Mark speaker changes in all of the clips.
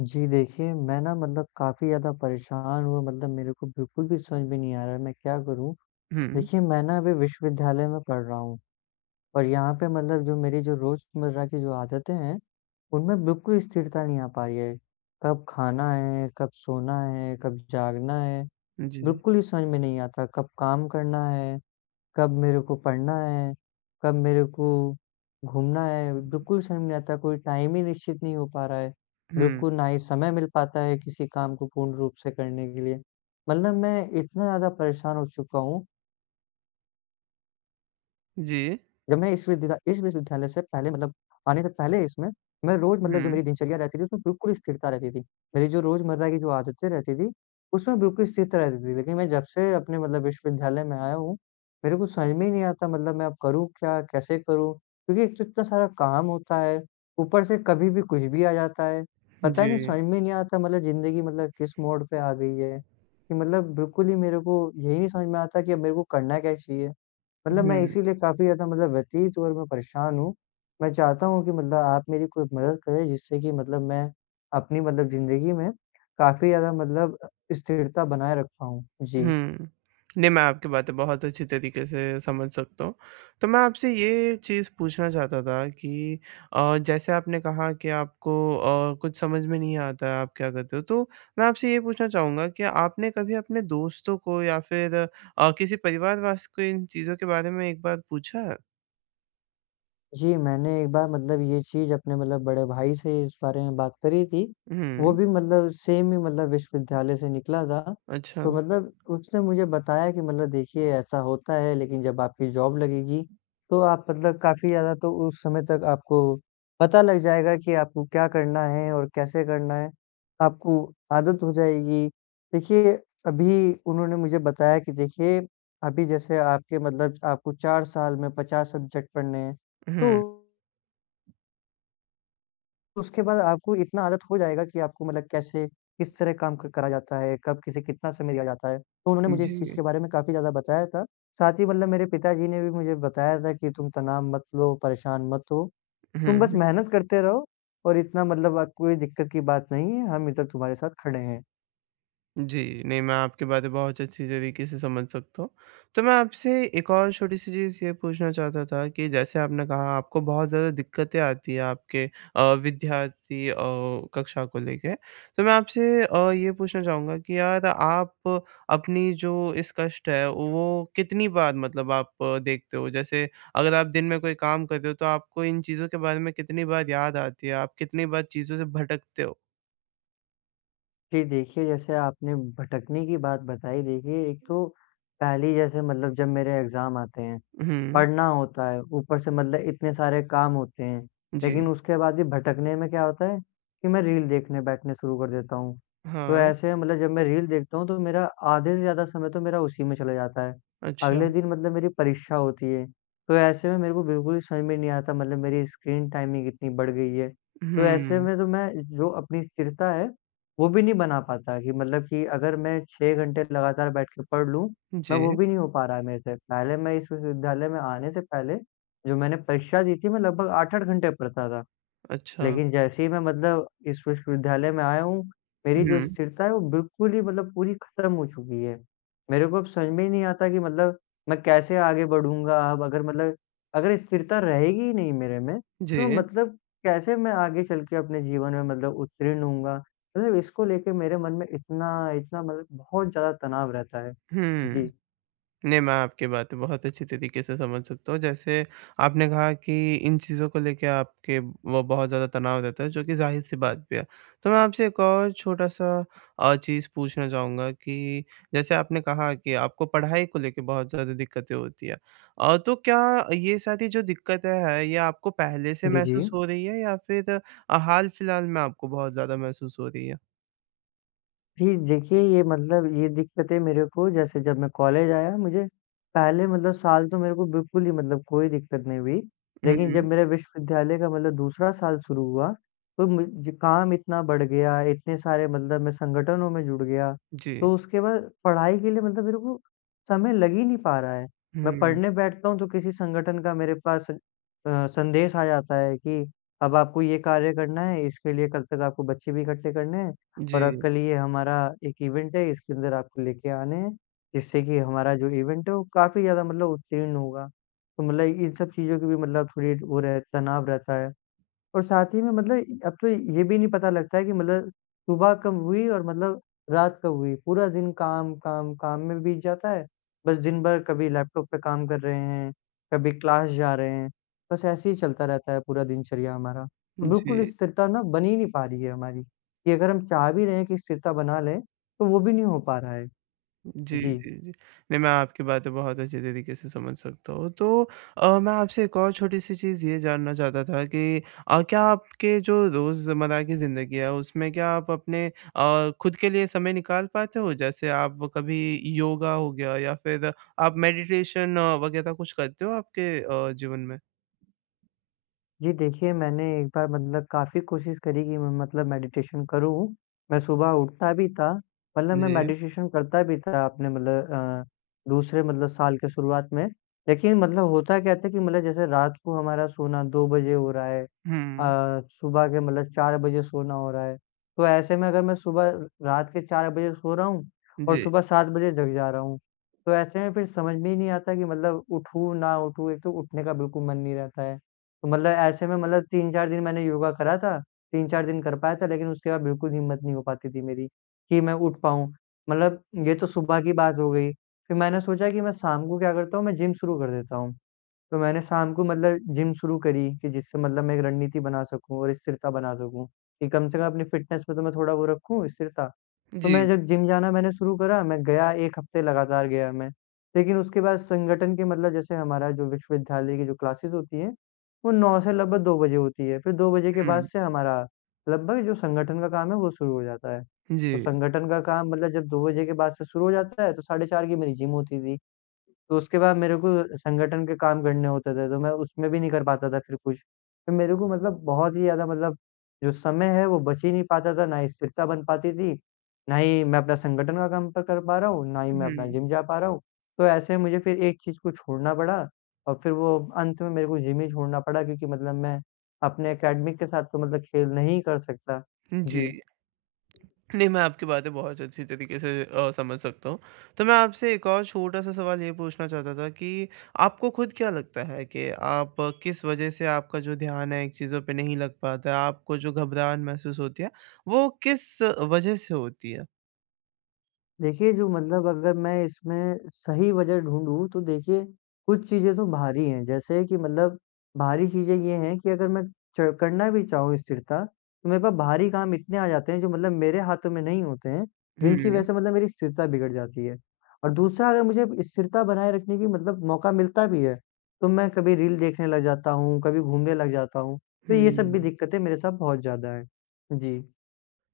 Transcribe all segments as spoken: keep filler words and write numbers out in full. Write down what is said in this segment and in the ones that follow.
Speaker 1: जी देखिए, मैं ना मतलब काफ़ी ज़्यादा परेशान हूँ, मतलब मेरे को बिल्कुल भी समझ में नहीं आ रहा है मैं क्या करूँ?
Speaker 2: हुँ,
Speaker 1: देखिए, मैं ना अभी विश्वविद्यालय में पढ़ रहा हूँ और यहाँ पे मतलब जो मेरी जो रोज़मर्रा की जो आदतें हैं, उनमें बिल्कुल स्थिरता नहीं आ पा रही है। कब खाना है, कब सोना है, कब जागना है,
Speaker 2: जी।
Speaker 1: बिल्कुल ही समझ में नहीं आता, कब काम करना है, कब मेरे को पढ़ना है, कब मेरे को घूमना है, बिल्कुल समझ नहीं आता, कोई टाइम ही निश्चित नहीं हो पा रहा है।
Speaker 2: हुँ,
Speaker 1: बिल्कुल ना ही समय मिल पाता है किसी काम को पूर्ण रूप से करने के लिए। मतलब मैं इतना ज़्यादा परेशान हो चुका हूँ
Speaker 2: जी।
Speaker 1: जब मैं इस विद्या इस विश्वविद्यालय से पहले मतलब आने से पहले इसमें, मैं रोज़ मतलब जो
Speaker 2: हुँ,
Speaker 1: मेरी दिनचर्या रहती थी उसमें बिल्कुल स्थिरता रहती थी। मेरी जो रोज़मर्रा की जो आदतें रहती थी, उसमें बिल्कुल स्थिरता रहती थी। लेकिन मैं जब से अपने मतलब विश्वविद्यालय में आया हूँ, मेरे को समझ में ही नहीं आता मतलब मैं अब करूँ क्या? कैसे करूँ? क्योंकि एक तो इतना सारा काम होता है, ऊपर से कभी भी कुछ भी आ जाता है। पता ही नहीं
Speaker 2: जी।
Speaker 1: समझ में नहीं आता मतलब ज़िंदगी मतलब किस मोड़ पे आ गई है, कि मतलब बिल्कुल ही मेरे को यही नहीं समझ में आता कि अब मेरे को करना क्या चाहिए? मतलब मैं
Speaker 2: हुँ,
Speaker 1: इसीलिए काफ़ी ज़्यादा मतलब व्यथित और मैं परेशान हूँ। मैं चाहता हूँ कि मतलब आप मेरी कोई मदद करें जिससे कि मतलब मैं अपनी मतलब ज़िंदगी में काफ़ी ज़्यादा मतलब अ, स्थिरता बनाए रख पाऊँ। जी।
Speaker 2: हुँ। नहीं, मैं आपकी बातें बहुत अच्छी तरीके से समझ सकता हूँ। तो मैं आपसे ये चीज़ पूछना चाहता था कि अ, जैसे आपने कहा कि आपको अ, कुछ समझ में नहीं आता है, आप क्या करते हो? तो मैं आपसे ये पूछना चाहूँगा कि आपने कभी अपने दोस्तों को या फिर अ, किसी परिवार वास को इन चीज़ों के बारे में एक बार पूछा है?
Speaker 1: जी, मैंने एक बार मतलब ये चीज़ अपने मतलब बड़े भाई से इस बारे में बात करी थी। वो
Speaker 2: हुँ।
Speaker 1: भी मतलब सेम ही मतलब विश्वविद्यालय से निकला था।
Speaker 2: अच्छा।
Speaker 1: तो मतलब उसने मुझे बताया कि मतलब देखिए ऐसा होता है लेकिन जब आपकी जॉब लगेगी, तो आप मतलब काफ़ी ज़्यादा तो उस समय तक आपको पता लग जाएगा कि आपको क्या करना है और कैसे करना है। आपको आदत हो जाएगी। देखिए, अभी उन्होंने मुझे बताया कि देखिए, अभी जैसे आपके मतलब आपको चार साल में पचास सब्जेक्ट पढ़ने हैं। तो
Speaker 2: हुँ,
Speaker 1: उसके बाद आपको इतना आदत हो जाएगा कि आपको मतलब कैसे, किस तरह काम क करा जाता है, कब किसे कितना समय दिया जाता है। तो उन्होंने मुझे इस चीज़
Speaker 2: जी।
Speaker 1: के बारे में काफ़ी ज़्यादा बताया था। साथ ही मतलब मेरे पिताजी ने भी मुझे बताया था कि तुम तनाव मत लो, परेशान मत हो, तुम बस
Speaker 2: हुँ।
Speaker 1: मेहनत करते रहो और इतना मतलब अ, कोई दिक्कत की बात नहीं है, हम इधर तुम्हारे साथ खड़े हैं।
Speaker 2: जी, नहीं मैं आपकी बातें बहुत अच्छी तरीके से समझ सकता हूँ। तो मैं आपसे एक और छोटी-सी चीज़ ये पूछना चाहता था कि जैसे आपने कहा आपको बहुत ज़्यादा दिक्कतें आती हैं आपके अ, विद्यार्थी अ, कक्षा को लेके। तो मैं आपसे अ, ये पूछना चाहूँगा कि यार आप अपनी जो इस कष्ट है वो कितनी बार मतलब आप अ, देखते हो? जैसे अगर आप दिन में कोई काम करते हो तो आपको इन चीज़ों के बारे में कितनी बार याद आती है? आप कितनी बार चीज़ों से भटकते हो?
Speaker 1: जी, देखिए जैसे आपने भटकने की बात बताई देखिए, एक तो पहले ही जैसे मतलब जब मेरे एग्ज़ाम आते हैं,
Speaker 2: हुँ,
Speaker 1: पढ़ना होता है, ऊपर से मतलब इतने सारे काम होते हैं,
Speaker 2: जी।
Speaker 1: लेकिन उसके बाद भी भटकने में क्या होता है कि मैं रील देखने बैठने शुरू कर देता हूँ। तो
Speaker 2: हाँ,
Speaker 1: ऐसे मतलब जब मैं रील देखता हूँ तो मेरा आधे से ज़्यादा समय तो मेरा उसी में चला जाता है।
Speaker 2: अच्छा।
Speaker 1: अगले दिन मतलब मेरी परीक्षा होती है, तो ऐसे में मेरे को बिल्कुल ही समझ में नहीं आता मतलब मेरी स्क्रीन टाइमिंग इतनी बढ़ गई है। तो ऐसे
Speaker 2: हुँ,
Speaker 1: में तो मैं जो अपनी स्थिरता है, वो भी नहीं बना पाता कि मतलब कि अगर मैं छह घंटे लगातार बैठ के पढ़ लूँ, मैं वो
Speaker 2: जी,
Speaker 1: भी नहीं हो पा रहा है मेरे से। पहले मैं इस विश्वविद्यालय में आने से पहले जो मैंने परीक्षा दी थी मैं लगभग आठ आठ घंटे पढ़ता था।
Speaker 2: अच्छा।
Speaker 1: लेकिन जैसे ही मैं मतलब इस विश्वविद्यालय में आया हूँ, मेरी जो
Speaker 2: हुँ,
Speaker 1: स्थिरता है वो बिल्कुल ही मतलब पूरी खत्म हो चुकी है। मेरे को अब समझ में ही नहीं आता कि मतलब मैं कैसे आगे बढ़ूँगा अब अगर मतलब अगर स्थिरता रहेगी ही नहीं मेरे में, तो मैं
Speaker 2: जी,
Speaker 1: मतलब कैसे मैं आगे चल के अपने जीवन में मतलब उत्तीर्ण होऊँगा? मतलब इसको लेके मेरे मन में इतना इतना मतलब बहुत ज़्यादा तनाव रहता है।
Speaker 2: हुँ।
Speaker 1: जी।
Speaker 2: नहीं, मैं आपकी बात बहुत अच्छी तरीके से समझ सकता हूँ। जैसे आपने कहा कि इन चीज़ों को लेके आपके वो बहुत ज़्यादा तनाव रहता है, जो कि ज़ाहिर-सी बात भी है। तो मैं आपसे एक और छोटा-सा अ, चीज़ पूछना चाहूँगा कि जैसे आपने कहा कि आपको पढ़ाई को लेके बहुत ज़्यादा दिक्कतें होती हैं। अ, तो क्या ये सारी जो दिक्कतें हैं, ये आपको पहले से
Speaker 1: जी, जी।
Speaker 2: महसूस हो रही है या फिर अ, हाल-फिलहाल में आपको बहुत ज़्यादा महसूस हो रही है?
Speaker 1: जी, देखिए ये मतलब ये दिक्कतें मेरे को जैसे जब मैं कॉलेज आया मुझे पहले मतलब साल तो मेरे को बिल्कुल ही मतलब कोई दिक्कत नहीं हुई। लेकिन जब
Speaker 2: हुँ।
Speaker 1: मेरा विश्वविद्यालय का मतलब दूसरा साल शुरू हुआ, तो मुझे काम इतना बढ़ गया, इतने सारे मतलब मैं संगठनों में जुड़ गया,
Speaker 2: जी।
Speaker 1: तो उसके बाद पढ़ाई के लिए मतलब मेरे को समय लग ही नहीं पा रहा है। मैं
Speaker 2: हुँ।
Speaker 1: पढ़ने बैठता हूँ तो किसी संगठन का मेरे पास अ, संदेश आ जाता है कि अब आपको ये कार्य करना है, इसके लिए कल तक आपको बच्चे भी इकट्ठे करने हैं। और अब
Speaker 2: जी,
Speaker 1: कल ये हमारा एक इवेंट है, इसके अंदर आपको लेके आने हैं, जिससे कि हमारा जो इवेंट है वो काफ़ी ज़्यादा मतलब उत्तीर्ण होगा। तो मतलब इन सब चीज़ों की भी मतलब थोड़ी वो रह तनाव रहता है। और साथ ही में मतलब अब तो ये भी नहीं पता लगता है कि मतलब सुबह कब हुई और मतलब रात कब हुई। पूरा दिन काम, काम, काम में बीत जाता है। बस दिन भर कभी लैपटॉप पे काम कर रहे हैं, कभी क्लास जा रहे हैं। बस ऐसे ही चलता रहता है पूरा दिनचर्या हमारा। तो
Speaker 2: जी,
Speaker 1: बिल्कुल स्थिरता ना बन ही नहीं पा रही है हमारी, कि अगर हम चाह भी रहे हैं कि स्थिरता बना लें, तो वो भी नहीं हो पा रहा है।
Speaker 2: जी,
Speaker 1: जी।
Speaker 2: जी, जी। नहीं, मैं आपकी बातें बहुत अच्छे तरीके से समझ सकता हूँ। तो अ, मैं आपसे एक और छोटी-सी चीज़ ये जानना चाहता था कि अ, क्या आपके जो रोज़मर्रा की ज़िंदगी है, उसमें क्या आप अपने अ, खुद के लिए समय निकाल पाते हो? जैसे आप कभी योगा हो गया या फिर आप मेडिटेशन वगैरह कुछ करते हो आपके अ, जीवन में?
Speaker 1: जी देखिए, मैंने एक बार मतलब काफ़ी कोशिश करी कि मैं मतलब मेडिटेशन करूँ। मैं सुबह उठता भी था, मतलब मैं
Speaker 2: जी।
Speaker 1: मेडिटेशन करता भी था अपने मतलब अ, दूसरे मतलब साल के शुरुआत में। लेकिन मतलब होता क्या था कि मतलब जैसे रात को हमारा सोना दो बजे हो रहा है, अ,
Speaker 2: हुँ।
Speaker 1: सुबह के मतलब चार बजे सोना हो रहा है। तो ऐसे में अगर मैं सुबह रात के चार बजे सो रहा हूँ और
Speaker 2: जी।
Speaker 1: सुबह सात बजे जग जा रहा हूँ, तो ऐसे में फिर समझ में ही नहीं आता कि मतलब उठूँ, ना उठूँ। एक तो उठने का बिल्कुल मन नहीं रहता है। तो मतलब ऐसे में मतलब तीन चार दिन मैंने योगा करा था, तीन चार दिन कर पाया था लेकिन उसके बाद बिल्कुल हिम्मत नहीं हो पाती थी मेरी, कि मैं उठ पाऊँ। मतलब ये तो सुबह की बात हो गई, फिर मैंने सोचा कि मैं शाम को क्या करता हूँ मैं जिम शुरू कर देता हूँ। तो मैंने शाम को मतलब जिम शुरू करी कि जिससे मतलब मैं एक रणनीति बना सकूँ और स्थिरता बना सकूँ, कि कम से कम अपनी फ़िटनेस पे तो मैं थोड़ा वो रखूँ स्थिरता। तो
Speaker 2: जी,
Speaker 1: मैं जब जिम जाना मैंने शुरू करा, मैं गया एक हफ़्ते लगातार गया मैं। लेकिन उसके बाद संगठन के मतलब जैसे हमारा जो विश्वविद्यालय की जो क्लासेस होती हैं, वो नौ से लगभग दो बजे होती है, फिर दो बजे के बाद
Speaker 2: हुँ।
Speaker 1: से हमारा लगभग जो संगठन का काम है वो शुरू हो जाता है।
Speaker 2: जी।
Speaker 1: तो संगठन का काम मतलब जब दो बजे के बाद से शुरू हो जाता है, तो साढ़े चार की मेरी जिम होती थी। तो उसके बाद मेरे को संगठन के काम करने होते थे, तो मैं उसमें भी नहीं कर पाता था फिर कुछ। तो मेरे को मतलब बहुत ही ज़्यादा मतलब जो समय है वो बच ही नहीं पाता था, ना ही स्थिरता बन पाती थी, ना ही मैं अपना संगठन का काम प कर पा रहा हूँ, ना ही मैं अपना
Speaker 2: हुँ।
Speaker 1: जिम जा पा रहा हूँ। तो ऐसे में मुझे फिर एक चीज़ को छोड़ना पड़ा और फिर वो अंत में मेरे को जिम ही छोड़ना पड़ा क्योंकि मतलब मैं अपने एकेडमिक के साथ तो मतलब खेल नहीं कर सकता।
Speaker 2: जी।
Speaker 1: जी।
Speaker 2: नहीं, मैं आपकी बातें बहुत अच्छी तरीके से अ, समझ सकता हूँ। तो मैं आपसे एक और छोटा-सा सवाल ये पूछना चाहता था कि आपको खुद क्या लगता है कि आप अ, किस वजह से आपका जो ध्यान है एक चीज़ों पे नहीं लग पाता है? आपको जो घबराहट महसूस होती है, वो किस वजह से होती है?
Speaker 1: देखिए, जो मतलब अगर मैं इसमें सही वजह ढूँढूँ तो देखिए, कुछ चीज़ें तो भारी हैं। जैसे कि मतलब भारी चीज़ें ये हैं कि अगर मैं च करना भी चाहूँ स्थिरता, तो मेरे पास भारी काम इतने आ जाते हैं जो मतलब मेरे हाथों में नहीं होते हैं, जिनकी वजह
Speaker 2: हुँ,
Speaker 1: से मतलब मेरी स्थिरता बिगड़ जाती है। और दूसरा अगर मुझे स्थिरता बनाए रखने की मतलब मौका मिलता भी है, तो मैं कभी रील देखने लग जाता हूँ, कभी घूमने लग जाता हूँ। तो ये सब भी
Speaker 2: हुँ।
Speaker 1: दिक्कतें मेरे साथ बहुत ज़्यादा हैं। जी।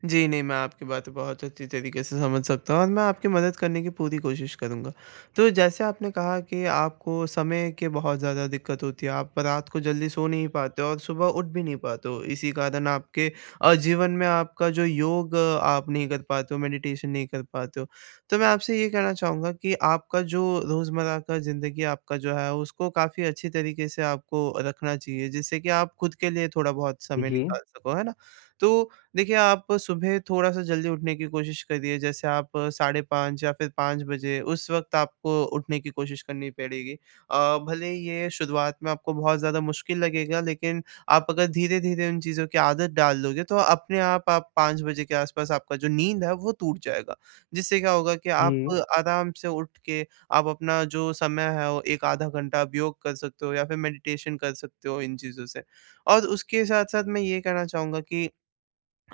Speaker 2: जी, नहीं, मैं आपकी बातें बहुत अच्छी तरीके से समझ सकता हूँ और मैं आपकी मदद करने की पूरी कोशिश करूँगा। तो जैसे आपने कहा कि आपको समय की बहुत ज़्यादा दिक्कत होती है, आप रात को जल्दी सो नहीं पाते हो और सुबह उठ भी नहीं पाते हो। इसी कारण आपके अ, जीवन में आपका जो योग अ, आप नहीं कर पाते हो, मेडिटेशन नहीं कर पाते हो। तो मैं आपसे ये कहना चाहूँगा कि आपका जो रोज़मर्रा का ज़िंदगी आपका जो है, उसको काफ़ी अच्छी तरीके से आपको रखना चाहिए, जिससे कि आप खुद के लिए थोड़ा बहुत
Speaker 1: जी,
Speaker 2: समय
Speaker 1: जी।
Speaker 2: निकाल सको, है ना? तो देखिए, आप सुबह थोड़ा-सा जल्दी उठने की कोशिश करिए, जैसे आप साढ़े पाँच या फिर पाँच बजे उस वक़्त आपको उठने की कोशिश करनी पड़ेगी। अ, भले ही ये शुरुआत में आपको बहुत ज़्यादा मुश्किल लगेगा, लेकिन आप अगर धीरे-धीरे उन चीज़ों की आदत डाल लोगे, तो अपने आप आप पाँच बजे के आसपास आपका जो नींद है, वो टूट जाएगा। जिससे क्या होगा कि आप
Speaker 1: जी,
Speaker 2: आराम से उठ के आप अपना जो समय है, वो एक आधा घंटा आप योग कर सकते हो या फिर मेडिटेशन कर सकते हो इन चीज़ों से। और उसके साथ-साथ मैं ये कहना चाहूँगा कि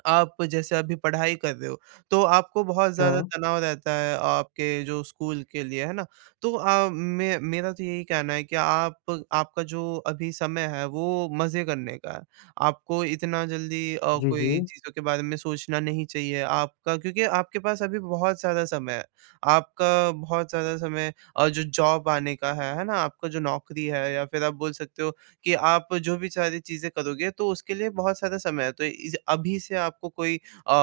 Speaker 2: आप जैसे अभी पढ़ाई कर रहे हो, तो आपको बहुत
Speaker 1: अच्छा।
Speaker 2: ज़्यादा तनाव रहता है आपके जो स्कूल के लिए, है ना? तो अ, मे मेरा तो यही कहना है कि आप आपका जो अभी समय है वो मज़े करने का है। आपको इतना जल्दी अ,
Speaker 1: जी, जी।
Speaker 2: कोई चीज़ों के बारे में सोचना नहीं चाहिए आपका, क्योंकि आपके पास अभी बहुत ज़्यादा समय है। आपका बहुत ज़्यादा समय अ, जो जॉब आने का है, है ना? आपका जो नौकरी है या फिर आप बोल सकते हो कि आप जो भी सारी चीज़ें करोगे तो उसके लिए बहुत सारा समय है। तो इस अभी से आपको कोई अ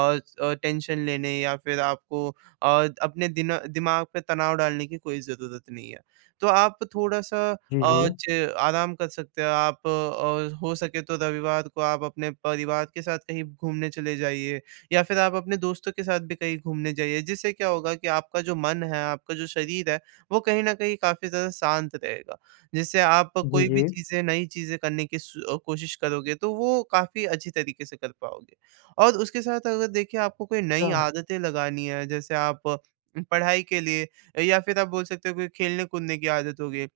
Speaker 2: अ, टेंशन लेने या फिर आपको अ, अपने दिना दिमाग पे तनाव डालने की कोई ज़रूरत नहीं है। तो आप थोड़ा-सा
Speaker 1: जी,
Speaker 2: अ,
Speaker 1: जी।
Speaker 2: च आराम कर सकते हो आप, और हो सके तो रविवार को आप अपने परिवार के साथ कहीं घूमने चले जाइए या फिर आप अपने दोस्तों के साथ भी कहीं घूमने जाइए। जिससे क्या होगा कि आपका जो मन है, आपका जो शरीर है, वो कहीं न कहीं काफ़ी ज़्यादा शांत रहेगा। जैसे आप
Speaker 1: जी,
Speaker 2: कोई
Speaker 1: जी।
Speaker 2: भी चीज़ें नई चीज़ें करने की स अ, कोशिश करोगे तो वो काफ़ी अच्छी तरीके से कर पाओगे। और उसके साथ अगर देखिए आपको कोई नई
Speaker 1: अच्छा।
Speaker 2: आदतें लगानी है, जैसे आप अ, पढ़ाई के लिए या फिर आप बोल सकते हो कोई खेलने-कूदने की आदत हो गई।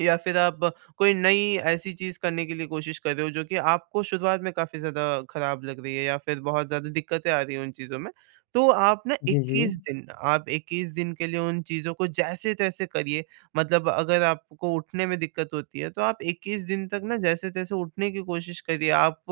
Speaker 2: या फिर आप कोई नई ऐसी चीज़ करने के लिए कोशिश कर रहे हो जो कि आपको शुरुआत में काफ़ी ज़्यादा ख़राब लग रही है या फिर बहुत ज़्यादा दिक्कतें आ रही हैं उन चीज़ों में। तो आप ना
Speaker 1: जी, जी।
Speaker 2: इक्कीस दिन आप इक्कीस दिन के लिए उन चीज़ों को जैसे-तैसे करिए। मतलब अगर आपको उठने में दिक्कत होती है तो आप इक्कीस दिन तक ना जैसे-तैसे उठने की कोशिश करिए। आप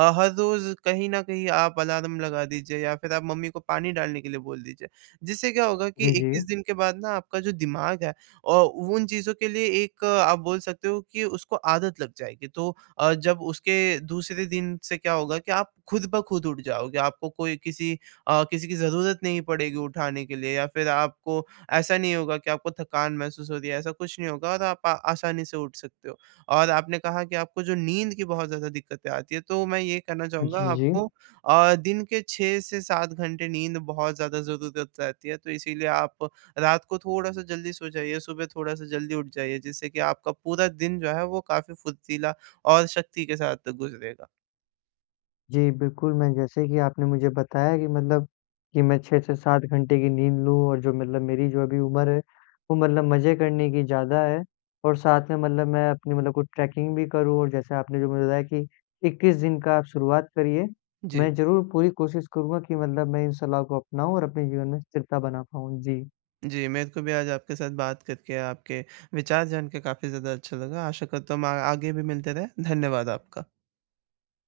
Speaker 2: अ, हर रोज़ कहीं न कहीं आप अलार्म लगा दीजिए या फिर आप मम्मी को पानी डालने के लिए बोल दीजिए। जिससे क्या होगा कि
Speaker 1: जी, जी।
Speaker 2: इक्कीस दिन के बाद ना आपका जो दिमाग है और उन चीज़ों के लिए एक अ, आप बोल सकते हो कि उसको आदत लग जाएगी। तो अ, जब उसके दूसरे दिन से क्या होगा कि आप खुद ब खुद उठ जाओगे। आपको कोई किसी अ, किसी की ज़रूरत नहीं पड़ेगी उठाने के लिए, या फिर आपको ऐसा नहीं होगा कि आपको थकान महसूस हो रही है, ऐसा कुछ नहीं होगा और आप आ आसानी से उठ सकते हो। और आपने कहा कि आपको जो नींद की बहुत ज़्यादा दिक्कतें आती हैं, तो मैं ये कहना चाहूँगा
Speaker 1: जी, जी।
Speaker 2: आपको अ, दिन के छह से सात घंटे नींद बहुत ज़्यादा ज़रूरत रहती है। तो इसीलिए आप रात को थोड़ा-सा जल्दी सो जाइए, सुबह थोड़ा-सा जल्दी उठ जाइए, जिससे कि आपका पूरा दिन जो है वो काफ़ी फुर्तीला और शक्ति के साथ गुज़रेगा।
Speaker 1: जी, बिल्कुल, मैं जैसे कि आपने मुझे बताया कि मतलब कि मैं छह से सात घंटे की नींद लूँ और जो मतलब मेरी जो अभी उम्र है, वो मतलब मज़े करने की ज़्यादा है और साथ में मतलब मैं अपनी मतलब कुछ ट्रैकिंग भी करूँ और जैसे आपने जो मुझे बताया कि इक्कीस दिन का आप शुरुआत करिए।
Speaker 2: जी।
Speaker 1: मैं ज़रूर पूरी कोशिश करूँगा कि मतलब मैं इन सलाह को अपनाऊँ और अपने जीवन में स्थिरता बना पाऊँ। जी।
Speaker 2: जी, मेरे को भी आज आपके साथ बात करके, आपके विचार जान के काफ़ी ज़्यादा अच्छा लगा। आशा करता हूँ हम आ आगे भी मिलते रहें। धन्यवाद आपका।